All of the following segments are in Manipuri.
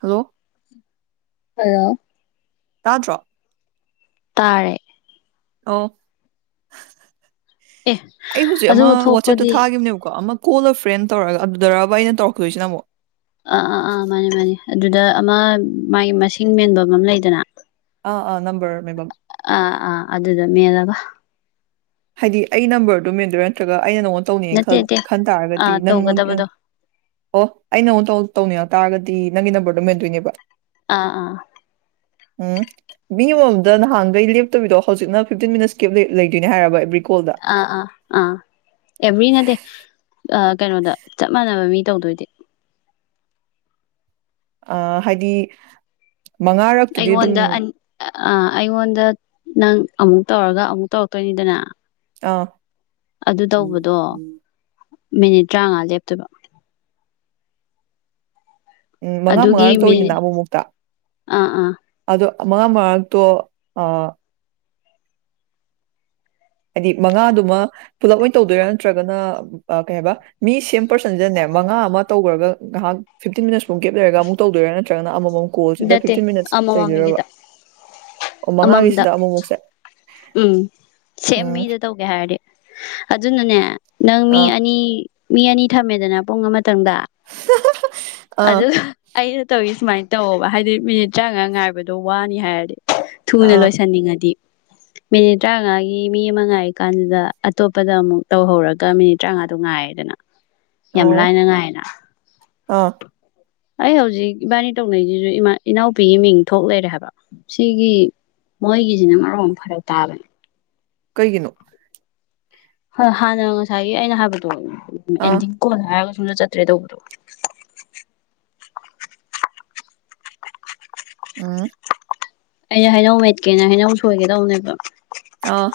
ꯍꯜꯂꯣ ꯑ ꯇꯥꯗ꯭ꯔꯣ ꯇꯔꯦ ꯑꯣ ꯑꯦ ꯑꯩ ꯍꯧꯖꯤꯛ ꯑꯃ ꯑꯗꯨꯒ ꯋꯥꯆꯦꯞꯇ ꯊꯣꯛꯄꯗꯤ ꯊꯥꯈꯤꯕꯅꯦꯕꯀꯣ ꯑꯃ ꯀꯣꯟꯜꯅ ꯐ꯭ꯔꯦꯟ ꯇꯧꯔꯒ ꯑꯗꯨꯗꯔꯕ ꯑꯩꯅ ꯇꯧꯔꯛꯇꯗꯣꯏꯁꯤꯅ ꯑꯃꯨꯛ ꯑꯥ ꯑꯥ ꯑꯥ ꯃꯥꯅꯦ ꯃꯥꯅꯦ ꯑꯗꯨꯗ ꯑꯃ ꯃꯥꯒꯤ ꯃꯁꯤꯡ ꯃꯦꯟꯕ ꯑꯃ ꯑꯃ ꯂꯩꯗꯅ ꯑꯥ ꯑꯥ ꯅꯝꯕꯔ ꯃꯦꯝꯕꯝ ꯑ ꯑꯥ ꯑꯗꯨꯗ ꯃꯦꯂꯒ ꯍꯥꯏꯗꯤ ꯑꯩ ꯅꯝꯕꯔꯗꯣ ꯃꯦꯟꯗꯣꯏꯔꯥ ꯅꯠꯇ꯭ꯔꯒ ꯑꯩꯅ ꯅꯪꯉꯣꯟꯗ ꯇꯧꯅꯤꯡꯌꯦ ꯈ ꯅꯠꯇꯦ ꯅꯠꯇꯦ ꯈꯟ ꯇꯥꯔꯒꯗꯤ ꯑꯥ ꯅꯪꯉꯣꯟ ꯇꯧꯒꯗꯕꯗꯣ ꯑꯣ ꯑ ꯅ ꯑꯃꯨꯛ ꯇꯧꯅꯤꯡꯉꯛ ꯇꯥꯔꯒꯗꯤ ꯅꯪꯒꯤ ꯅꯝꯕꯔꯗꯣ ꯃꯦꯟꯗꯣꯏꯅꯦꯕ ꯑꯥ ꯑꯥ ꯎꯝ ꯃꯤ ꯑꯃꯃꯝꯗ ꯅꯍꯥꯟꯒꯩ ꯂꯦꯞꯇꯕꯤꯗꯣ ꯍꯧꯖꯤꯛꯅ ꯐꯤꯞꯇꯤꯟ ꯃꯤꯅꯠꯁ ꯀꯦꯞ ꯂꯩꯗꯣꯏꯅꯦ ꯍꯥꯏꯔꯕ ꯑꯦꯕ꯭ꯔꯤ ꯀꯣꯜꯗ ꯑꯥ ꯑꯥ ꯑꯥ ꯑꯦꯕꯅꯗꯦ ꯀꯩꯅꯣꯗ ꯆꯞ ꯃꯥꯟꯅꯕ ꯃꯤ ꯇꯧꯗꯣꯏꯗꯤ ꯑ ꯍꯥꯏꯗꯤ ꯃꯉꯥꯔꯛꯇꯨꯗꯤ ꯑꯗꯨꯝ ꯑ ꯑꯩꯉꯣꯟꯗ ꯅꯪ ꯑꯃꯨꯛ ꯇꯧꯔꯒ ꯑꯃꯨꯛ ꯇꯧꯔꯛꯇꯣꯏꯅꯤꯗꯅ ꯑꯥ ꯑꯗꯨ ꯇꯧꯕꯗꯣ ꯃꯤꯅꯤꯠ ꯇꯔꯥꯃꯉꯥ ꯂꯦꯞꯇꯣꯏꯕ ꯎꯝ ꯃꯉꯥ ꯑꯗꯨꯒꯤ ꯃꯉꯥꯔꯛꯇ ꯃꯤ ꯑꯣꯏꯅꯤꯅ ꯑꯃꯛ ꯃꯨꯛꯇ ꯑꯥ ꯑꯥ ꯑꯗꯣ ꯃꯉꯥꯡ ꯃꯔꯛꯇꯣ ꯑ ꯍꯥꯏꯗꯤ ꯃꯉꯥꯗꯨꯃ ꯄꯨꯂꯞ ꯑꯣꯏꯅ ꯇꯧꯗꯣꯏꯔꯥ ꯅꯠꯇ꯭ꯔꯒꯅ ꯀꯩ ꯍꯥꯏꯕ ꯃꯤ ꯁꯦꯝ ꯄꯔꯁꯟꯁꯤꯟꯅꯕ ꯃꯉꯥ ꯑꯃ ꯇꯧꯈ꯭ꯔꯒ ꯉꯥꯏꯍꯥꯛ ꯐꯤꯞꯇꯤꯟ ꯃꯤꯅꯠꯁꯐꯨꯛ ꯒꯞ ꯂꯩꯔꯒ ꯑꯃꯨꯛ ꯇꯧꯗꯣꯏꯔꯥ ꯅꯠꯇ꯭ꯔꯒꯅ ꯑꯃꯃꯛ ꯀꯣꯜꯁꯤꯗ ꯅꯠꯇꯦ ꯐꯤꯞꯇꯤꯟ ꯃꯤꯅꯠꯁ ꯇꯩꯗꯔꯕ ꯑꯃꯃꯝꯒꯤꯗ ꯑꯣ ꯑꯃꯃꯝꯗ ꯃꯉꯥꯒꯤꯁꯤꯗ ꯑꯃꯨꯛꯃꯨꯛꯁꯦ ꯎꯝ ꯁꯦꯝ ꯎꯝ ꯃꯤꯗ ꯇꯧꯒꯦ ꯍꯥꯏꯔꯗꯤ ꯑꯗꯨꯅꯅꯦ ꯅꯪ ꯃꯤ ꯑꯥ ꯑꯅꯤ ꯃꯤ ꯑꯅꯤ ꯊꯝꯃꯦꯗꯅ ꯄꯨꯡ ꯑꯃ ꯈꯤꯇꯪꯗ ꯑꯥ ꯑꯗꯨ ꯑꯩꯅ ꯇꯧꯋ ꯁꯨꯃꯥꯏꯅ ꯇꯧꯕ ꯍꯥꯏꯗꯤ ꯃꯤꯅꯤꯠ ꯇꯔꯥꯉꯥ ꯉꯥꯏꯕꯗꯣ ꯋꯥꯅꯤ ꯍꯥꯏꯔꯗꯤ ꯊꯨꯅ ꯑꯥ ꯂꯣꯏꯁꯟꯅꯤꯡꯉꯗꯤ ꯃꯤꯅꯤꯠ ꯇꯔꯥꯃꯉꯥꯒꯤ ꯃꯤ ꯑꯃ ꯉꯥꯏꯔꯤ ꯀꯥꯟꯗꯨꯗ ꯑꯇꯣꯞꯄꯗ ꯑꯃꯨꯛ ꯇꯧꯍꯧꯔꯒ ꯃꯤꯅꯤꯠ ꯇꯔꯥꯃꯉꯥꯗꯣ ꯉꯥꯏꯌꯦꯦꯗꯅ ꯑꯣ ꯌꯃꯂꯅ ꯉꯥꯏꯅꯥ ꯑꯥ ꯑꯩ ꯍꯧꯖꯤꯛ ꯏꯕꯥꯅꯤ ꯇꯧꯅꯩꯁꯤꯁꯨ ꯏꯃꯥ ꯏꯅꯥꯎꯄꯤꯒꯤ ꯃꯤꯡ ꯊꯣꯛ ꯂꯩꯔꯦ ꯍꯥꯏꯕ ꯁꯤꯒꯤ ꯃꯣꯏꯒꯤꯁꯤꯅ ꯃꯔꯨꯞ ꯑꯃ ꯐꯔꯛ ꯇꯥꯕꯅꯦ ꯀꯩꯒꯤꯅꯣ ꯍꯣꯏ ꯍꯥꯟꯅ ꯉꯁꯥꯏꯒꯤ ꯑꯩꯅ ꯍꯥꯏꯕꯗꯣ ꯑꯥ ꯑꯦꯟꯗꯤꯡ ꯀꯣꯟ ꯍꯥꯏꯔꯒ ꯁꯨꯝꯗ ꯆꯠꯇ꯭ꯔꯦ ꯇꯧꯕꯗꯣ ꯎꯝ ꯑꯩꯅ ꯍꯩꯅꯧ ꯃꯦꯠꯀꯦꯅ ꯍꯩꯅꯧ ꯁꯣꯏꯒꯦꯗꯧꯅꯦꯕ ꯑꯥ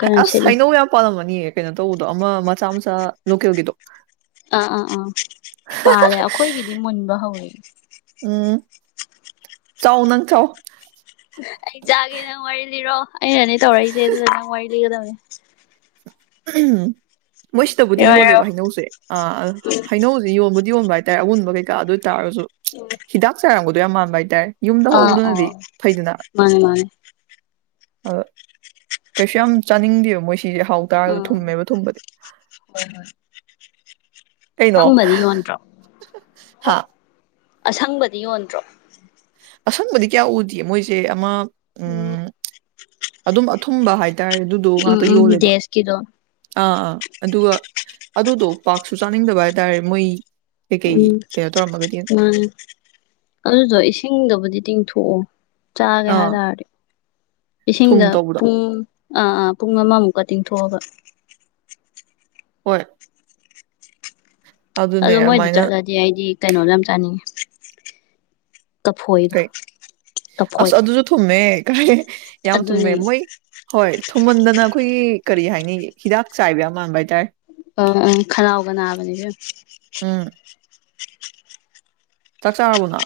ꯀꯩꯅꯣ ꯑꯁ ꯁꯤꯠꯂꯤ ꯍꯩꯅꯧ ꯌꯥꯝ ꯄꯥꯜꯂꯝꯃꯅꯤꯌꯦ ꯀꯩꯅꯣ ꯇꯧꯕꯗꯣ ꯑꯃ ꯃꯆꯥ ꯃꯆꯥ ꯂꯣꯀꯦꯜꯒꯤꯗꯣ ꯑꯥ ꯑꯥ ꯑꯥ ꯄꯥꯜꯂꯦ ꯑꯩꯈꯣꯏꯒꯤꯗꯤ ꯃꯨꯟꯕ ꯍꯧꯋꯦ ꯎꯝ ꯆꯥꯎ ꯅꯪ ꯆꯥꯎ ꯑꯩ ꯆꯥꯒꯦ ꯅꯪ ꯋꯥꯔꯤ ꯂꯤꯔꯣ ꯑꯩꯅꯅꯦ ꯇꯧꯔꯛꯏꯁꯦ ꯑꯗꯨꯗ ꯅꯪ ꯋꯥꯔꯤ ꯂꯤꯒꯗꯕꯅꯦ ꯎꯝ ꯃꯣꯏ ꯁꯤꯗꯕꯨꯗꯤ ꯂꯤꯔꯣ ꯂꯤꯔꯣ ꯌꯣꯜꯂꯦꯕ ꯍꯩꯅꯧꯁꯦ ꯑ ꯍꯩꯅꯧꯁꯦ ꯌꯣꯟꯕꯨꯗꯤ ꯌꯣꯟꯕ ꯍꯥꯏꯇꯥꯔꯦ ꯑꯎꯨꯟꯕ ꯀꯩꯀꯥ ꯑꯗꯨ ꯇꯥꯔꯁꯨ ꯍꯤꯗꯥꯛ ꯆꯥꯔꯝꯝꯕꯗꯣ ꯌꯥꯝ ꯃꯥꯟꯕ ꯍꯥꯏꯇꯥꯔꯦ ꯌꯨꯝꯗ ꯑꯥ ꯍꯧꯕꯗꯨꯅꯗꯤ ꯑꯥ ꯐꯩꯗꯅ ꯃꯥꯅꯦ ꯃꯥꯅꯦ ꯑꯗ ꯀꯩꯁꯨ ꯌꯥꯝ ꯆꯥꯅꯤꯡꯗꯦꯕ ꯃꯣꯏ ꯁꯤꯁꯦ ꯍꯥꯎ ꯇꯥꯔꯒꯗꯤ ꯎꯝ ꯊꯨꯝꯃꯦꯕ ꯊꯨꯝꯕꯗꯤ ꯀꯩꯅꯣ ꯁꯝꯕꯗꯤ ꯌꯣꯟꯗ꯭ꯔꯣ ꯍꯥ ꯑꯁꯪꯕꯗꯤ ꯌꯣꯟꯗ꯭ꯔꯣ ꯑꯁꯪꯕꯗꯤ ꯀꯌꯥ ꯎꯗꯦ ꯃꯣꯏꯁꯦ ꯑꯃ ꯎꯝ ꯑꯗꯨꯝ ꯑꯊꯨꯝꯕ ꯍꯥꯏꯇꯥꯔꯦ ꯑꯗꯨꯗꯣ ꯉꯥꯛꯇ ꯎꯝ ꯌꯣꯜꯂꯦꯕ ꯗꯦꯁꯀꯤꯗꯣ ꯑꯥ ꯑꯥ ꯑꯗꯨꯒ ꯑꯗꯨꯗꯣ ꯄꯥꯛꯁꯨ ꯆꯥꯅꯤꯡꯗꯕ ꯍꯥꯏꯇꯥꯔꯦ ꯃꯣꯏ ꯀꯩꯀꯩ ꯎꯝ ꯀꯩꯅꯣ ꯇꯧꯔꯝꯃꯒꯗꯤ ꯃꯥꯅꯦ ꯑꯗꯨꯗꯣ ꯏꯁꯤꯡꯗꯕꯨꯗꯤ ꯇꯤꯡꯊꯣꯛ ꯑꯣ ꯆꯥꯒꯦ ꯑꯥ ꯍꯥꯏꯇꯥꯔꯗꯤ ꯊꯨꯝ ꯏꯁꯤꯡꯗ ꯇꯧꯕꯗꯣ ꯄꯨꯡ ꯑꯥ ꯑꯥ ꯄꯨꯡ ꯑꯃꯃꯨꯛꯀ ꯇꯤꯡꯊꯣꯛꯑꯒ ꯍꯣꯏ ꯑꯗꯨꯅꯦ ꯑꯗꯣ ꯃꯣꯏꯗ ꯑꯗꯨꯃꯥꯏꯅ ꯆꯠꯂꯗꯤ ꯑꯩꯗꯤ ꯀꯩꯅꯣꯗ ꯌꯥꯝ ꯆꯥꯅꯤꯡꯉ ꯐꯣꯏꯔ ꯀꯩ ꯑꯁ ꯑꯗꯨꯁꯨ ꯊꯨꯝꯃꯦ ꯀꯥꯏ ꯌꯥꯝ ꯊꯨꯝꯃꯦ ꯑꯗꯨꯅꯦ ꯃꯣꯏ ꯍꯣꯏ ꯊꯨꯝꯃꯟꯗꯅ ꯑꯩꯈꯣꯏꯒꯤ ꯀꯔꯤ ꯍꯥꯏꯅꯤ ꯍꯤꯗꯥꯛ ꯆꯥꯏꯕ ꯌꯥꯝ ꯃꯥꯟꯕ ꯍꯥꯏꯇꯥꯔꯦ ꯑ ꯑ ꯈꯅꯥꯎꯒ ꯅꯥꯕꯅꯤꯁꯨ ꯆ ꯆ ꯑꯕꯨꯅꯥ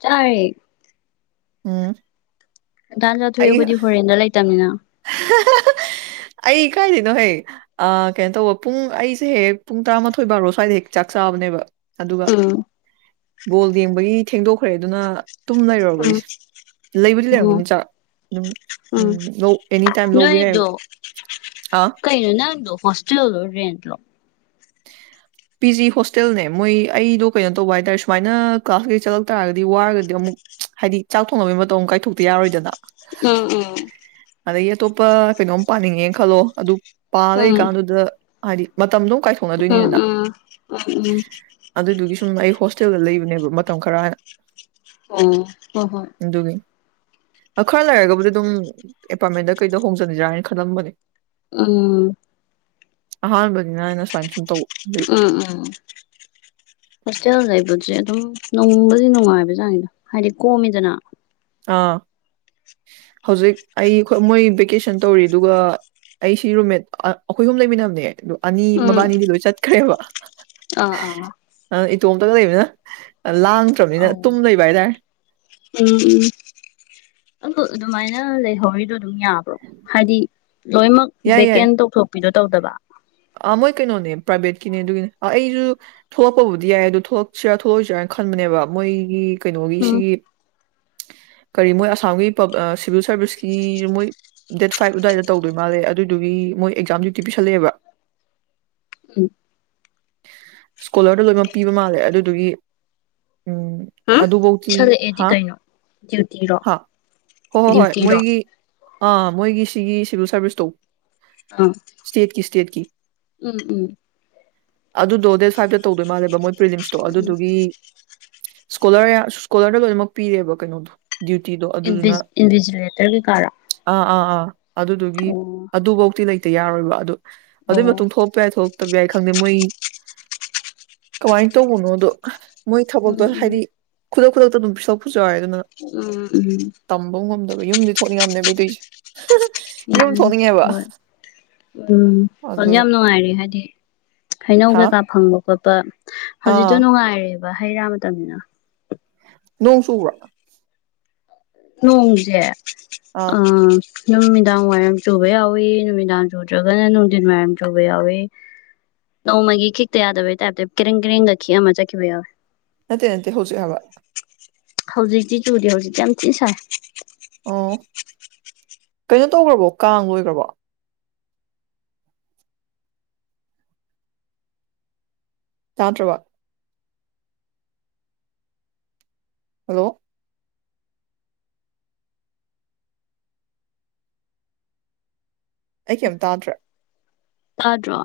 ꯆꯦ ꯎꯝ ꯥꯟ ꯆꯥꯊꯣꯛꯑꯎ ꯑꯩ ꯑꯩꯈꯣꯏꯗꯤ ꯐꯣꯔꯦꯟꯗ ꯂꯩꯇꯕꯅꯤꯅ [inaudible] ꯑꯩ ꯀꯥꯏꯗꯅꯣ ꯍꯦꯛ ꯑ ꯀꯩꯅꯣ ꯇꯧꯕ ꯄꯨꯡ ꯑꯩꯁꯦ ꯍꯦꯛ ꯄꯨꯡ ꯇꯔꯥꯃꯥꯊꯣꯏ ꯕꯥꯔꯣ ꯁ꯭ꯋꯥꯏꯗ ꯍꯦꯛ ꯆꯥꯛ ꯆ ꯐꯅꯦꯕ ꯑ ꯕꯣꯜ ꯌꯦꯡꯕꯒꯤ ꯊꯦꯡꯗꯣꯛꯈ꯭ꯔꯦ ꯑꯗꯨꯅ ꯇꯨꯝ ꯂꯩꯔꯔꯕ ꯎꯝ ꯑꯩꯁꯦ ꯂꯩꯕꯨꯗꯤ ꯎꯝ ꯂꯩꯔꯝꯒꯅꯤ ꯆꯥꯛ ꯑꯗꯨꯝ ꯑꯦꯅꯤ ꯇꯥꯏꯝ ꯂꯧꯕ ꯅꯣꯏꯣꯏꯗꯣ ꯌꯥꯏꯑꯕ ꯑꯥ ꯀꯩꯅꯩꯅꯣ ꯅꯪꯗꯣ ꯍꯣꯁꯇꯦꯜ ꯑꯣꯏꯣ ꯔꯦꯟꯂꯣ [inaudible] ꯄꯤ ꯖꯤ ꯍꯣꯁꯇꯦꯜꯅꯦ ꯃꯣꯏ ꯑꯩꯗꯣ ꯀꯩꯅꯣ ꯇꯧꯕ ꯍꯥꯏꯇꯥꯔꯦ ꯁꯨꯃꯥꯏꯅ ꯀ꯭ꯂꯥꯁ ꯀꯩ ꯆꯠꯂꯛ ꯇꯥꯔꯒꯗꯤ ꯋꯥꯔꯒꯗꯤ ꯑꯃꯨꯛ ꯍꯥꯏꯗꯤ ꯆꯥꯛ ꯊꯣꯡꯅꯕꯒꯤ ꯃꯇꯧ ꯑꯃ ꯀꯥꯏꯊꯣꯛꯇ ꯌꯥꯔꯣꯏꯗꯅ ꯎꯝ ꯎꯝ ꯑꯗꯒꯤ ꯑꯇꯣꯞꯄ ꯀꯩꯅꯣꯝ ꯄꯥꯅꯤꯡꯉꯦꯅ ꯈꯜꯂꯣ ꯑꯗꯨ ꯄꯥ ꯎꯝ ꯂꯩꯀꯥꯟꯗꯨꯗ ꯍꯥꯏꯗꯤ ꯃꯇꯝꯗꯣ ꯀꯥꯏ ꯎꯝ ꯣꯡꯅꯗꯣꯏꯅꯤꯗꯅ ꯎꯝ ꯎꯝ ꯑꯗꯨꯗꯨꯒꯤ ꯁꯨꯝ ꯑꯩ ꯍ ꯆꯠꯆꯒ ꯂꯩꯕꯅꯦꯕ ꯃꯇꯝ ꯈꯔꯅ ꯑꯣ ꯍ ꯍꯣ ꯈꯔ ꯂꯩꯔꯒꯕꯨꯗꯤ ꯑꯗꯨꯝ ꯑꯦꯄꯥꯔꯠꯃꯦꯟꯗ ꯀꯩꯗ ꯍꯣꯡꯖꯅꯤꯗ꯭ꯔꯥ ꯍꯥꯏꯅ ꯈꯜꯂꯝꯕꯅꯦ ꯑꯝ ꯑꯍꯥꯟꯕꯅꯤꯅ ꯑꯩꯅ ꯁꯨꯃꯥꯏꯅ ꯁꯨꯝ ꯇꯧ ꯎ ꯎ ꯍꯁꯖꯥꯏꯕꯖꯠ ꯑꯗꯨꯝ ꯅꯨꯡꯕꯨꯗꯤ ꯅꯨꯡꯉꯥꯏꯕ ꯆꯥꯅꯤꯗꯣ ꯍꯥꯏꯗꯤ ꯀꯣꯝꯃꯤꯗꯅ ꯑꯥ ꯍꯧꯖꯤꯛ ꯑꯩ ꯃꯣꯏ ꯚꯦꯀꯦꯁꯟ ꯇꯧꯔꯤ ꯑꯗꯨꯒ ꯑꯩꯁꯤ ꯔꯨꯝꯃꯦꯠ ꯑꯩꯈꯣꯏ ꯑꯍꯨꯝ ꯂꯩꯃꯤꯟꯅꯕꯅꯦ ꯑꯗꯨ ꯑꯅꯤ ꯎꯝ ꯃꯕꯥꯅꯤꯗꯤ ꯂꯣꯏ ꯆꯠꯈ꯭ꯔꯦꯕ ꯑꯥ ꯑꯥ ꯑꯗꯨꯅ ꯏꯇꯣꯝꯇꯒ ꯂꯩꯕꯅꯤꯅ ꯂꯥꯡꯗ꯭ꯔꯕꯅꯤꯅ ꯑꯧ ꯇꯨꯝ ꯂꯩꯕ ꯍꯥꯏꯇꯥꯔꯦ ꯑ ꯑꯗꯨꯃꯥꯏꯅ ꯂꯩꯍꯧꯔꯤꯗꯣ ꯝ ꯌꯥꯕ꯭ꯔꯣ ꯍꯥꯏꯗꯤ ꯂꯣꯏꯅꯃꯛ ꯚꯦꯀꯦꯟ ꯇꯧꯊꯣꯛꯄꯤꯗꯣ ꯇꯧꯗꯕ ꯑ ꯃꯣꯏ ꯀꯩꯅꯣꯅꯦ ꯄ꯭ꯔꯥꯏꯚꯦꯠꯀꯤꯅꯦ ꯑꯗꯨꯒꯤꯅꯦ ꯑꯩꯁꯨ ꯊꯣꯛꯄꯕꯨꯗꯤ ꯌꯥꯏ ꯑ ꯑꯗꯨ ꯊꯣꯛꯁꯤꯔꯥ ꯊꯣꯛꯑꯣꯏꯁꯤꯔꯥ ꯈꯟꯕꯅꯦꯕ ꯃꯣꯏꯒꯤ ꯀꯩꯅꯣꯒꯤ ꯎꯝ ꯁꯤꯒꯤ [unintelligible] ꯀꯔꯤ ꯃꯣꯏ ꯑꯁꯥꯝꯒꯤ ꯁꯤꯚꯤꯜ ꯁꯥꯔꯚꯤꯁꯀꯤ ꯃꯣꯏ ꯗꯦꯠ ꯐꯥꯏꯚ ꯑꯗꯨꯋꯥꯏꯗ ꯇꯧꯗꯣꯏ ꯃꯥꯜꯂꯦ ꯑꯗꯨꯏꯗꯨꯒꯤ ꯃꯣꯏꯛꯥꯝ ꯗ꯭ꯨꯇꯤ ꯄꯤꯁꯜꯂꯑꯦꯕ ꯎꯝ ꯁ꯭ꯀꯣꯂꯔꯗ ꯂꯣꯏꯅꯃꯛ ꯄꯤꯕ ꯃꯥꯜꯂꯦ ꯑꯗꯨꯗꯨꯒꯤ ꯎꯝ ꯑꯗꯨꯕꯧꯇꯤ ꯄꯤꯁꯜꯂꯛꯑꯦꯗꯤ ꯍꯥ ꯀꯩꯅꯣ ꯗ꯭ꯌꯨꯇꯤꯔꯣ ꯍꯥ ꯍꯣꯏ ꯍꯣꯏ ꯍꯣꯏ ꯗ꯭ꯌꯨꯇꯤꯔꯣ ꯃꯣꯏꯒꯤ ꯑꯥ ꯃꯣꯏꯒꯤ ꯁꯤꯒꯤ ꯁꯤꯚꯤꯜ ꯁꯥꯔꯚꯤꯁ ꯇꯧ ꯑ ꯎꯝ ꯎꯝ ꯑꯗꯨꯗꯣ ꯗꯦꯠ ꯐꯥꯏꯚꯇ ꯇꯧꯗꯣꯏ ꯃꯥꯜꯂꯦꯕ ꯃꯣꯏ ꯄ꯭ꯔꯤꯗꯤꯝꯁꯇꯣ ꯎꯝ ꯑꯗꯨꯗꯨꯒꯤ ꯁ꯭ꯀꯣꯂꯔ ꯁ꯭ꯀꯣꯂꯔꯗ ꯂꯣꯏꯅꯃꯛ ꯄꯤꯔꯦꯕ ꯀꯩꯅꯣꯗꯣ ꯗ꯭ꯌꯨꯇꯤꯗꯣ ꯑꯗꯨꯗꯨꯅ ꯏꯟꯚꯤꯖ ꯏꯟꯚꯤꯖꯤꯂꯦꯇꯔ ꯀꯩꯀꯥꯔꯥ ꯑꯥ ꯑꯥ ꯑꯥ ꯑꯗꯨꯗꯨꯒꯤ ꯑꯣ ꯑꯗꯨꯐꯧꯗꯤꯤ ꯂꯩꯇ ꯌꯥꯔꯣꯏꯕ ꯑꯗꯨ ꯑꯣ ꯑꯗꯨꯒꯤ ꯃꯇꯨꯡ ꯊꯣꯛꯄ ꯌꯥꯏ ꯊꯣꯛꯇꯕ ꯌꯥꯏ ꯈꯪꯗꯦ ꯃꯣꯏ ꯀꯃꯥꯏꯅ ꯇꯧꯕꯅꯣꯗꯣ ꯃꯣꯏ ꯊꯕꯛꯇꯣ ꯎꯝ ꯎꯝ ꯍꯥꯏꯗꯤ ꯈꯨꯗꯛ ꯈꯨꯗꯛꯇ ꯑꯗꯨꯝ ꯄꯤꯁꯣꯛ ꯄꯨꯁꯨ ꯍꯥꯏꯦ ꯑꯗꯨꯅ ꯎꯝ ꯎꯝ ꯇꯝꯕ ꯉꯝꯗꯕ ꯌꯨꯝꯗꯤ ꯊꯣꯛꯔꯤ ꯌꯥꯝꯅꯦꯇꯦ ꯎꯝ ꯍꯣꯏ ꯎꯝ ꯑꯗꯨ ꯍꯧꯖꯤꯛ ꯌꯥꯝ ꯅꯨꯡꯉꯥꯏꯔꯦ ꯍꯥꯏꯗꯤ ꯍꯩꯅꯧ ꯍꯥ ꯀꯩꯀꯥ ꯐꯪꯕ ꯈꯣꯠꯄ ꯍꯧꯖꯤꯛꯇꯣ ꯑꯥ ꯅꯨꯡꯉꯥꯏꯔꯦꯕ ꯍꯩ ꯔꯥ ꯃꯇꯝꯅꯤꯅ ꯅꯣꯡ ꯆꯕ꯭ꯔꯥ ꯅꯣꯡꯣꯡꯖꯦ ꯑꯥ ꯑ ꯅꯨꯃꯤꯗꯥꯡ ꯋꯥꯏꯔꯝ ꯆꯨꯕ ꯌꯥꯎꯏꯤ ꯅꯨꯃꯤꯗꯥꯡ ꯆꯨꯗ꯭ꯔꯒꯅ ꯅꯨꯡꯊꯤꯟ ꯋꯥꯏꯔꯝ ꯆꯨꯕ ꯌꯥꯎꯏꯤ ꯅꯣꯡꯃꯒꯤ ꯈꯤꯛꯇ ꯌꯥꯗꯕꯩ ꯇꯥꯏꯞꯇ ꯀꯔꯦꯡ ꯀꯔꯦꯡꯒ ꯈꯤꯛ ꯑꯃ ꯆꯠꯈꯤꯕ ꯌꯥꯎꯋꯦ ꯅꯠꯇꯦ ꯅꯠꯇꯦ ꯍꯧꯖꯤꯛ ꯍꯥꯏꯕ ꯍꯧꯖꯤꯛꯇꯤ ꯆꯨꯔꯤ ꯍꯧꯖꯤꯛꯇꯤ ꯌꯥꯝ ꯊꯤꯅ ꯁꯥꯏ ꯑꯣ ꯀꯩꯅꯣ ꯇꯧꯈ꯭ꯔꯕꯣ ꯀꯥꯡ ꯂꯣꯏꯈ꯭ꯔꯕ ꯇꯥꯟꯇ꯭ꯔꯕ ꯍꯜꯂꯣ ꯑꯩ ꯀꯩꯝ ꯇꯥꯗ꯭ꯔꯦ ꯁꯥꯥꯗ꯭ꯔꯣ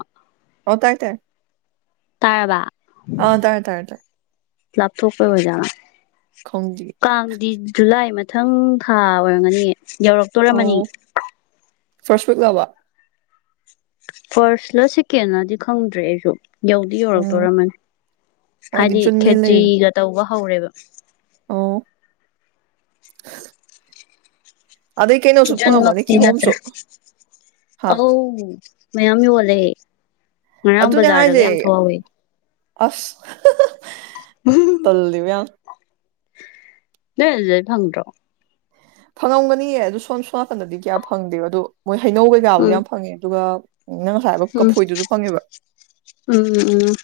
ꯍ ꯇꯥꯏ ꯇꯥꯏ ꯇꯥꯏꯔꯕ ꯑꯥ ꯇꯥꯏꯦ ꯇꯥꯏꯦ ꯇꯥꯏ ꯂꯥꯞꯊꯣꯛꯄꯩ ꯑꯣꯏꯖꯥꯅ ꯈꯪꯗꯤꯌꯦ ꯀꯥꯡꯗꯤ ꯖꯨꯂꯥꯏ ꯃꯊꯪ ꯊꯥ ꯑꯣꯏꯔꯝꯒꯅꯤ ꯌꯧꯔꯛꯇꯣꯔꯝꯃꯅꯤ ꯐꯁ ꯐꯛꯅꯥꯕ ꯐꯥꯔꯁꯂ ꯁꯦꯀꯦꯟꯗꯤ ꯈꯪꯗ꯭ꯔꯦ ꯑꯩꯁꯨ ꯌꯧꯗꯤ ꯎꯝ ꯌꯧꯔꯛꯇꯣꯔꯔꯝꯃꯅꯤ ꯍꯣꯏ ꯑꯩꯗꯤ ꯍꯥꯏꯗꯤ ꯖꯨꯟꯅꯦ ꯂꯩꯔꯤꯅꯤ ꯈꯦꯇ꯭ꯔꯤꯒ ꯇꯧꯕ ꯍꯧꯔꯦꯕ ꯑꯣ ꯑꯗꯩ ꯀꯩꯅꯣꯁꯨ ꯖꯟꯃ ꯐꯪꯉꯝꯃꯅꯤ ꯊ ꯅꯠꯇ꯭ꯔ ꯀꯤꯍꯣꯝꯁꯨ ꯍꯥ ꯑ ꯃꯌꯥꯝꯃꯤ ꯌ ꯋꯥꯂꯦꯦ ꯑꯗꯨꯅꯦ ꯍꯥꯏꯁꯦ ꯑꯁ ꯇꯜꯜꯂꯤꯕꯤ ꯑ ꯂꯩꯣꯏꯖꯦ ꯐꯪꯗ꯭ꯔꯣ ꯐꯪꯉꯝꯒꯅꯤꯌꯦ ꯑ ꯑꯗꯨ ꯁꯣꯝ ꯁꯣꯝ ꯅꯥꯀꯟꯗꯗꯤ ꯀꯌꯥ ꯐꯪꯗꯦꯕ ꯑꯗꯣ ꯃꯣꯏ ꯍꯩꯅꯧ ꯀꯩꯀꯥꯕꯨꯗꯤ ꯎꯝ ꯌꯥꯝ ꯐꯪꯉꯦ ꯑꯗꯨꯒ ꯅꯪ ꯉꯁꯥꯏ ꯍꯥꯏꯕ ꯎꯝ ꯀꯐꯣꯏꯗꯨꯁꯨ ꯐꯪꯉꯦꯕ ꯎꯝ ꯎꯝ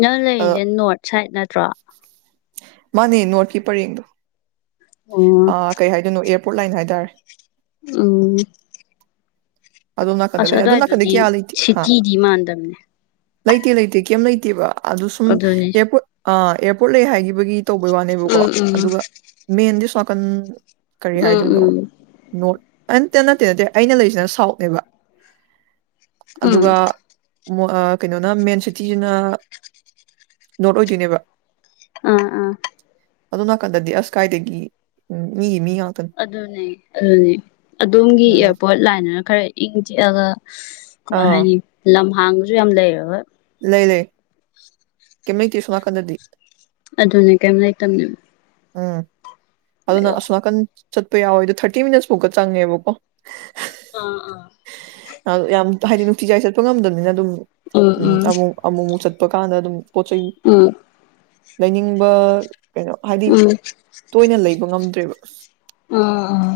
ꯅꯪ ꯑꯗ ꯂꯩꯔꯤꯁꯦ ꯅꯣꯔꯠ ꯁꯥꯏꯠ ꯅꯠꯇ꯭ꯔꯣ ꯃꯥꯅꯦ ꯅꯣꯠꯀꯤꯤꯄꯔ ꯌꯦꯡꯗ ꯑꯣ ꯀꯩ ꯍꯥꯏꯗꯣꯏꯅꯣ ꯑꯦꯔꯄꯣꯔꯠ ꯂꯥꯏꯟ ꯍꯥꯏꯇꯥꯔꯦ ꯑꯝ ꯑꯗꯣꯝ ꯅꯥꯀꯟꯗ ꯑꯁ ꯂꯩ ꯑꯗꯣꯝ ꯅꯥꯀꯟꯗꯤ ꯑꯗꯨꯋꯥꯏꯗꯨꯗꯤ ꯀꯌꯥ ꯂꯩꯇꯦ ꯍꯥ ꯁꯤꯇꯤꯗꯤ ꯃꯥꯟꯗꯝꯅꯦ ꯂꯩꯇꯦ ꯂꯩꯇꯦ ꯀꯩꯝ ꯂꯩꯇꯦꯕ ꯑꯗꯨꯣ ꯁꯨꯝ ꯑꯗꯨꯅꯤ ꯑꯦꯌꯥꯔꯄꯣꯔꯠ ꯑꯦꯔꯄꯣꯔꯠ ꯂꯩ ꯍꯥꯏꯈꯤꯕꯒꯤ ꯇꯧꯕꯩ ꯋꯥꯅꯦꯕꯀꯣ ꯎꯝ ꯎꯝ ꯑꯗꯨꯒ ꯃꯦꯟꯗꯤ ꯁꯣꯅꯥꯀꯟ ꯀꯔꯤ ꯎꯝ ꯍꯥꯏꯗꯣꯏꯅꯣ ꯎꯝ ꯅꯣꯔꯠ ꯑꯟꯇ ꯅꯠꯇꯦ ꯅꯠꯇꯦ ꯑꯩꯅ ꯂꯩꯁꯤꯅ ꯁꯥꯎꯠ ꯂꯩꯕ ꯑꯥ ꯀꯩꯅꯣꯅ ꯃꯦꯟ ꯁꯤꯇꯤꯁꯤꯅ ꯅꯣꯔꯠ ꯑꯣꯏꯗꯣꯏꯅꯦꯕ ꯑꯥ ꯑꯥ ꯑꯗꯨ ꯅꯥꯀꯟꯗꯗꯤ ꯑꯁ ꯀꯥꯏꯗꯒꯤ ꯃꯤꯒꯤ ꯃꯤ ꯉꯥꯛꯇꯅꯤ ꯑꯗꯨꯅꯦ ꯑꯗꯨꯅꯦ ꯑꯗꯣꯝꯒꯤ ꯎꯝ ꯏꯌꯥꯔꯄꯣꯔꯠ ꯂꯥꯏꯅꯅ ꯈꯔ ꯏꯪ ꯆꯤꯛꯑꯒ ꯀꯃꯥꯏ ꯑꯥ ꯍꯥꯏꯅꯤ ꯂꯝꯍꯥꯡꯕꯁꯨ ꯌꯥꯝ ꯂꯩꯔꯦ ꯍꯣꯏ ꯂꯩ ꯂꯩ ꯀꯃ ꯊꯁꯨꯅꯥ ꯀꯟꯗ꯭ꯔꯗꯤ ꯑꯗꯨꯅꯦ ꯀꯩꯝ ꯂꯩꯇꯝꯅꯤꯡꯕ ꯎꯝ ꯑꯗꯨꯅ ꯑꯁꯣꯃꯅꯥꯀꯟ ꯆꯠꯄ ꯌꯥꯎꯋꯦꯗꯣ ꯊꯥꯔꯇꯤ ꯃꯤꯅꯠꯁ ꯐꯥꯎꯀ ꯆꯪꯉꯦꯕꯀꯣ ꯑꯥ ꯑꯥ ꯌꯥꯝ ꯍꯥꯏꯗꯤ ꯅꯨꯡꯇꯤꯖꯥꯏ ꯆꯠꯄ ꯉꯝꯗꯕꯅꯤꯅ ꯑꯗꯨꯝ ꯎꯝ ꯑꯃꯨꯛ ꯑꯃꯨꯛ ꯑꯃꯨꯛ ꯆꯠ ꯆꯠꯄ ꯀꯥꯟꯗ ꯑꯗꯨꯝ ꯄꯣꯠ ꯆꯩꯩ ꯎꯝ ꯂꯩꯅꯤꯡꯕ ꯀꯩꯅꯣ ꯍꯥꯏꯗꯤ ꯎꯝ ꯇꯣꯏꯅ ꯂꯩꯕ ꯉꯝꯗ꯭ꯔꯦꯕ ꯑꯥ ꯑꯥ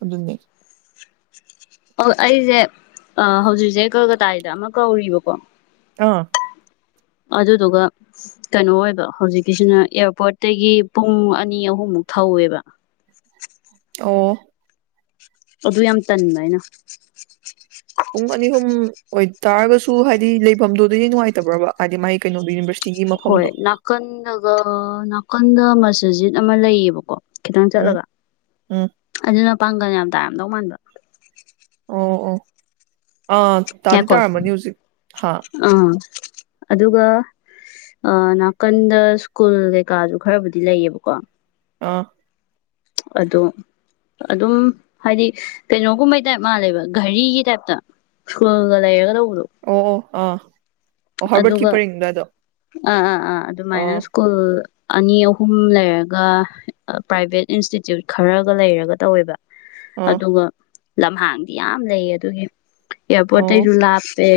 ꯑꯗꯨꯟꯅꯅꯦ ꯑꯣ ꯑꯩꯁꯦ ꯍꯧꯖꯤꯛꯁꯦ ꯀꯜꯀꯇꯥꯒꯤꯗ ꯑꯃ ꯀꯧꯔꯤꯕꯀꯣ ꯑꯥ ꯑꯗꯨꯗꯨꯒ ꯀꯩꯅꯣ ꯑꯣꯏꯕ ꯍꯧꯖꯤꯛꯀꯤꯁꯤꯅ ꯑꯦꯌꯥꯔꯄꯣꯔꯠꯇꯒꯤ ꯄꯨꯡ ꯑꯅꯤ ꯑꯍꯨꯝꯃꯨꯛ ꯊꯧꯋꯦꯕ ꯑꯣ ꯑꯗꯨ ꯌꯥꯝ ꯇꯟꯕ ꯍꯥꯏꯅ ꯄꯨꯡ ꯑꯅꯤ ꯑꯍꯨꯝ ꯑꯣꯏꯇꯥꯥꯔꯒꯁꯨ ꯍꯥꯏꯗꯤ ꯂꯩꯐꯝꯗꯨꯗꯗꯤ ꯅꯨꯡꯉꯥꯏꯇꯕ꯭ꯔꯕ ꯍꯥꯏꯗꯤ ꯃꯒꯤ ꯀꯩꯅꯣꯒꯤ ꯌꯨꯅꯤꯚꯔꯁꯤꯇ ꯍꯣꯏ ꯅꯥꯀꯟꯗꯒ ꯅꯥꯀꯟꯗ ꯃꯁꯖꯤꯠ ꯑꯃ ꯂꯩꯌꯦꯕꯀꯣ ꯈꯤꯇꯪ ꯎꯝ ꯆꯠꯂꯒ ꯎꯝ ꯑꯗꯨꯅ ꯄꯥꯡꯒꯜ ꯌꯥꯝ ꯇꯥꯔꯝꯗꯧ ꯃꯥꯟꯕ ꯑꯣ ꯑꯣ ꯑꯥ ꯇꯥꯗꯤ ꯉꯥꯏꯈꯣ ꯇꯥꯔꯝꯃꯅꯤ ꯍꯧꯖꯤꯛ ꯍꯥ ꯑꯥ ꯑꯗꯨꯒ ꯅꯥꯀꯟꯗ ꯁ꯭ꯀꯨꯜ ꯀꯩꯀꯥꯁꯨ ꯈꯔꯕꯨꯗꯤ ꯂꯩꯌꯦꯕꯀꯣ ꯑꯥ ꯑꯗꯣ ꯑꯗꯨꯝ ꯍꯥꯏꯗꯤ ꯀꯩꯅꯣꯒꯨꯝꯕꯩ ꯇꯥꯏꯞ ꯃꯥꯜꯂꯦꯕ ꯘꯔꯤꯒꯤ ꯇꯥꯏꯞꯇ ꯁꯀꯨꯜꯒ ꯂꯩꯒ ꯑꯣ ꯑꯣ ꯑꯥ ꯑꯣ ꯍꯣꯔꯔꯕꯠ ꯑꯗꯨꯒ ꯀꯤꯞꯄꯔꯡꯗ ꯑꯗꯣ ꯑꯥ ꯑꯥ ꯑꯥ ꯑꯗꯨꯃꯥꯏꯅ ꯑꯥ ꯁ꯭ꯀꯨꯜ ꯑꯅꯤ ꯑꯍꯨꯝ ꯂꯩꯔꯒ ꯄ꯭ꯔꯥꯏꯚꯦꯠ ꯏꯟꯁꯇꯤꯇ꯭ꯌꯨꯠ ꯈꯔꯒ ꯂꯩꯔꯒ ꯇꯧꯋꯦꯕ ꯑꯥ ꯑꯗꯨꯒ ꯂꯝꯍꯥꯡꯗꯤ ꯌꯥꯝ ꯂꯩꯌꯦ ꯑꯗꯨꯒꯤ ꯑꯣ ꯑꯦꯌꯥꯔꯄꯣꯔꯠꯇꯇꯩꯒꯤꯁꯨ ꯂꯥꯞꯄꯦ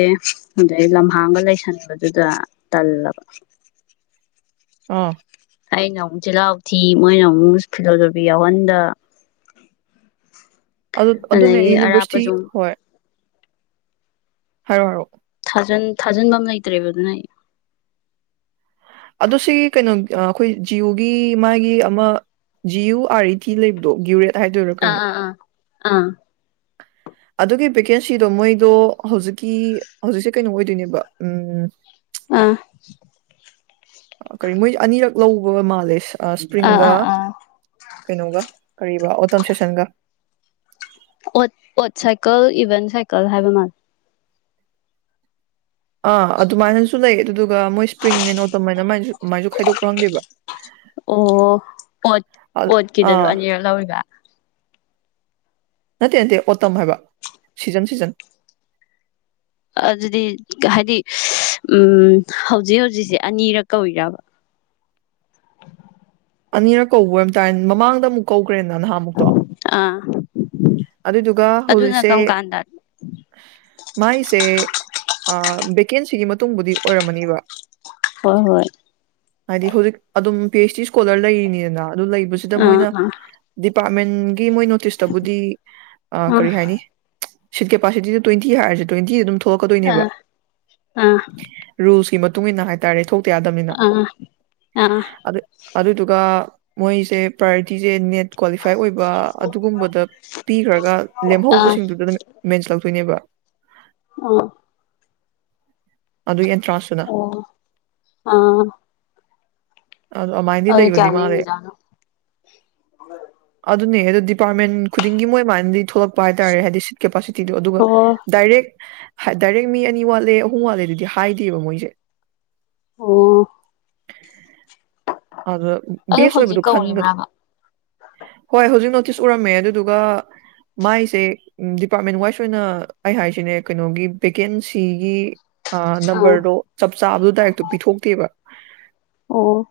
ꯑꯗꯩ ꯂꯝꯍꯥꯡꯒ ꯂꯩ ꯇꯁꯟꯕꯗꯨꯗ ꯇꯜꯂꯕ ꯑꯥ ꯑꯩꯅ ꯑꯃꯨꯛ ꯆꯤꯜꯍꯥꯎ ꯊꯤ ꯃꯣꯏꯅ ꯑꯃꯨꯛ ꯐꯤꯂꯣꯖꯣꯐꯤ ꯌꯥꯎꯍꯟꯗ ꯑꯗꯨ ꯑꯗꯨꯅꯦ ꯑꯗꯒꯤ ꯌꯨꯅꯤꯚꯔꯁꯤꯇꯤ ꯑꯔꯥꯞꯄꯁꯨ ꯍꯔꯣ ꯍꯥꯏꯔꯣ ꯊꯥꯖꯤꯟꯕ ꯑꯃ ꯂꯩꯇ꯭ꯔꯦꯕ ꯑꯗꯨꯅ ꯑꯩ ꯑꯗꯣ ꯁꯤ ꯀꯩꯅꯣ ꯑꯩꯈꯣꯏ ꯖꯤꯌꯣꯒꯤ ꯃꯥꯒꯤ ꯑꯃ ꯖꯤꯌꯨ ꯑꯥꯔ ꯏ ꯇꯤ ꯂꯩꯕꯗꯣ ꯒ꯭ꯌꯨꯔꯦꯠ ꯍꯥꯏꯗꯣꯏꯔꯥ ꯀꯩꯅꯣ ꯑꯥ ꯑꯥ ꯑꯥ ꯑꯥ ꯑꯗꯨꯒꯤ ꯚꯦꯀꯦꯟꯁꯤꯗꯣ ꯃꯣꯏꯗꯣ ꯍꯧꯖꯤꯛꯀꯤ ꯍꯧꯖꯤꯛꯁꯦ ꯀꯩꯅꯣ ꯑꯣꯏꯗꯣꯏꯅꯦꯕ ꯎꯝ ꯑꯥ ꯀꯔꯤ ꯃꯣꯏ ꯑꯅꯤꯔꯛ ꯂꯧꯕ ꯃꯥꯜꯂꯦ ꯑꯥ ꯏꯁꯄ꯭ꯔꯤꯡꯒ ꯑꯥ ꯑꯥ ꯀꯩꯅꯣꯒ ꯀꯔꯤꯕ ꯑꯣꯇꯝ ꯁꯦꯁꯟꯒ ꯑꯣꯠ ꯑꯣꯠ ꯁꯥꯏꯀꯜ ꯏꯚꯦꯟ ꯁꯥꯏꯀꯜ ꯍꯥꯏꯕ ꯃꯥꯂ ꯑꯥ ꯑꯗꯨꯃꯥꯏꯅꯁꯨ ꯂꯩ ꯑꯗꯨꯗꯨꯒ ꯃꯣꯏ ꯁ꯭ꯄ꯭ꯔꯤꯡ ꯑꯦꯟ ꯑꯣꯇꯝ ꯍꯥꯏꯅꯃꯥꯏꯁꯨ ꯀꯃꯥꯏꯁꯨ ꯈꯥꯏꯗꯣꯛꯄ꯭ꯔ ꯈꯪꯗꯦꯕ ꯑꯣ ꯑꯣꯠ ꯑ- ꯑꯣꯠꯀꯤꯗꯁꯨ ꯑꯥ ꯑꯅꯤꯔꯛ ꯂꯧꯔꯤꯕ ꯅꯠꯇꯦ ꯅꯠꯇꯦ ꯑꯣꯇꯝ ꯍꯥꯏꯕ ꯁꯤꯖꯟ ꯁꯤꯖꯟ ꯑꯗꯨꯗꯤ ꯍꯥꯏꯗꯤ ꯎꯝ ꯍꯧꯖꯤꯛ ꯍꯧꯖꯤꯛꯁꯦ ꯑꯅꯤꯔꯛ ꯀꯧꯏꯔꯕ ꯑꯅꯤꯔꯛ ꯀꯧꯕ ꯑꯣꯏꯕ ꯇꯥꯏ ꯃꯃꯥꯡꯗ ꯑꯃꯨꯛ ꯀꯧꯈ꯭ꯔꯦꯅ ꯅꯍꯥꯃꯨꯛꯇꯣ ꯑꯥ ꯑꯗꯨꯅ ꯍꯧꯖꯤꯛꯁꯦ ꯀꯝ ꯀꯥꯟꯗ ꯃꯥꯏꯁꯦ ꯚꯦꯀꯦꯟꯁꯤꯒꯤ ꯃꯇꯨꯡꯕꯨꯗꯤ ꯑꯣꯏꯔꯝꯃꯅꯤꯕ ꯍꯣꯏ ꯍꯣꯏ ꯍꯥꯏꯗꯤ ꯍꯧꯖꯤꯛ ꯑꯗꯨꯝ ꯄꯤ ꯑꯩꯩꯆ ꯗꯤ ꯏꯁꯀꯣꯂꯔ ꯂꯩꯔꯤꯅꯤꯗꯅ ꯑꯗꯨ ꯂꯩꯕꯁꯤꯗ ꯃꯣꯏꯅ ꯑꯥ ꯗꯤꯄꯥꯔꯠꯃꯦꯟ ꯒꯤ ꯃꯣꯏ ꯅꯣꯇꯤꯁꯇꯕꯨꯗꯤ ꯑꯥ ꯀꯔꯤ ꯍꯥꯏꯅꯤ ꯁꯤꯠ ꯀꯦꯄꯥꯁꯤꯇꯤꯗ ꯇ꯭ꯋꯦꯟꯇꯤ ꯍꯥꯏꯔꯁꯦ ꯇ꯭ꯋꯦꯟꯇꯤ ꯑꯗꯨꯝ ꯊꯣꯛꯂꯛꯀꯗꯣꯏꯅꯦꯕ ꯑꯥ ꯑꯥ ꯔꯨꯜꯁꯀꯤ ꯃꯇꯨꯡ ꯏꯟꯅ ꯍꯥꯏꯇꯥꯔꯦ ꯊꯣꯛꯇ ꯌꯥꯗꯕꯅꯤꯅ ꯑꯥ ꯑꯥ ꯑꯗꯨ ꯀ ꯃꯣꯏꯁꯦ ꯄꯥꯔꯇꯤꯁꯦ ꯅꯦꯠ ꯀ꯭ꯋꯥꯂꯤꯐꯥꯏ ꯑꯣꯏꯕ ꯑꯗꯨꯒꯨꯝꯕꯗ ꯄꯤꯈ꯭ꯔꯒ ꯑꯥ ꯂꯦꯝꯍꯧꯕꯁꯤꯡꯗꯨꯗ ꯑꯗꯨꯝ ꯃꯦꯟꯁ ꯂꯧꯥꯛꯇꯣꯏꯅꯦꯕ ꯑꯥ ꯑꯗꯨꯒꯤ ꯑꯦꯟꯇ꯭ꯔꯥꯟꯁꯇꯨꯅ ꯑꯣ ꯑꯥ ꯑꯗꯨ ꯑꯗꯨꯃꯥꯏꯅꯗꯤ ꯑꯗꯨꯗꯤ ꯂꯩꯕꯗꯤ ꯀꯌꯥ ꯃꯥꯜꯂꯦ ꯂꯦꯝꯃꯤꯖꯥꯠꯅꯣ ꯑꯗꯨꯅꯦ ꯑꯣ ꯗꯤꯄꯥꯔꯠꯃꯦꯟ ꯈꯨꯗꯤꯡꯒꯤ ꯃꯣꯏ ꯃꯃꯥꯏꯅꯗꯤ ꯊꯣꯛꯂꯛꯄ ꯍꯥꯏꯇꯥꯔꯦ ꯍꯥꯏꯗꯤ ꯁꯤꯠ ꯀꯦꯄꯥꯁꯤꯇꯤ ꯤꯗꯣ ꯑꯗꯨꯒ ꯑꯣ ꯗꯥꯏꯔꯦꯛ ꯗꯥꯏꯔꯦꯛ ꯃꯤ ꯑꯅꯤ ꯋꯥꯠꯂꯦ ꯑꯍꯨꯝ ꯋꯥꯠꯂꯦ ꯑꯗꯨꯗꯤ ꯍꯥꯏꯗꯦꯕ ꯃꯣꯏꯁꯦ ꯑꯣ ꯑꯗꯨ ꯑꯗꯣ ꯕꯦꯁ ꯍꯧꯖꯤꯛ ꯑꯣꯏꯕꯗꯨꯣ ꯈꯟꯒꯗ꯭ꯔꯥ ꯀꯧꯔꯤꯕ꯭ꯔꯕ ꯍꯣꯏ ꯍꯧꯖꯤꯛ ꯑꯗꯨꯁꯨ ꯎꯔꯝꯃꯦ ꯑꯗꯨꯗꯨꯒ ꯃꯥꯏꯁꯦ ꯗꯤꯄꯥꯔꯠꯃꯦꯟ ꯋꯥꯏꯁ ꯑꯣꯏꯅ ꯑꯩ ꯍꯥꯏꯁꯤꯅꯦ ꯀꯩꯅꯣꯒꯤ ꯚꯦꯀꯦꯟꯁꯤꯒꯤ ꯑꯥ ꯅꯝꯕꯔꯗꯣ ꯆꯞ ꯆꯥꯕꯗꯣ ꯗꯥꯏꯔꯦꯛꯇꯣ ꯄꯤꯊꯣꯛꯇꯦꯕ ꯑꯣ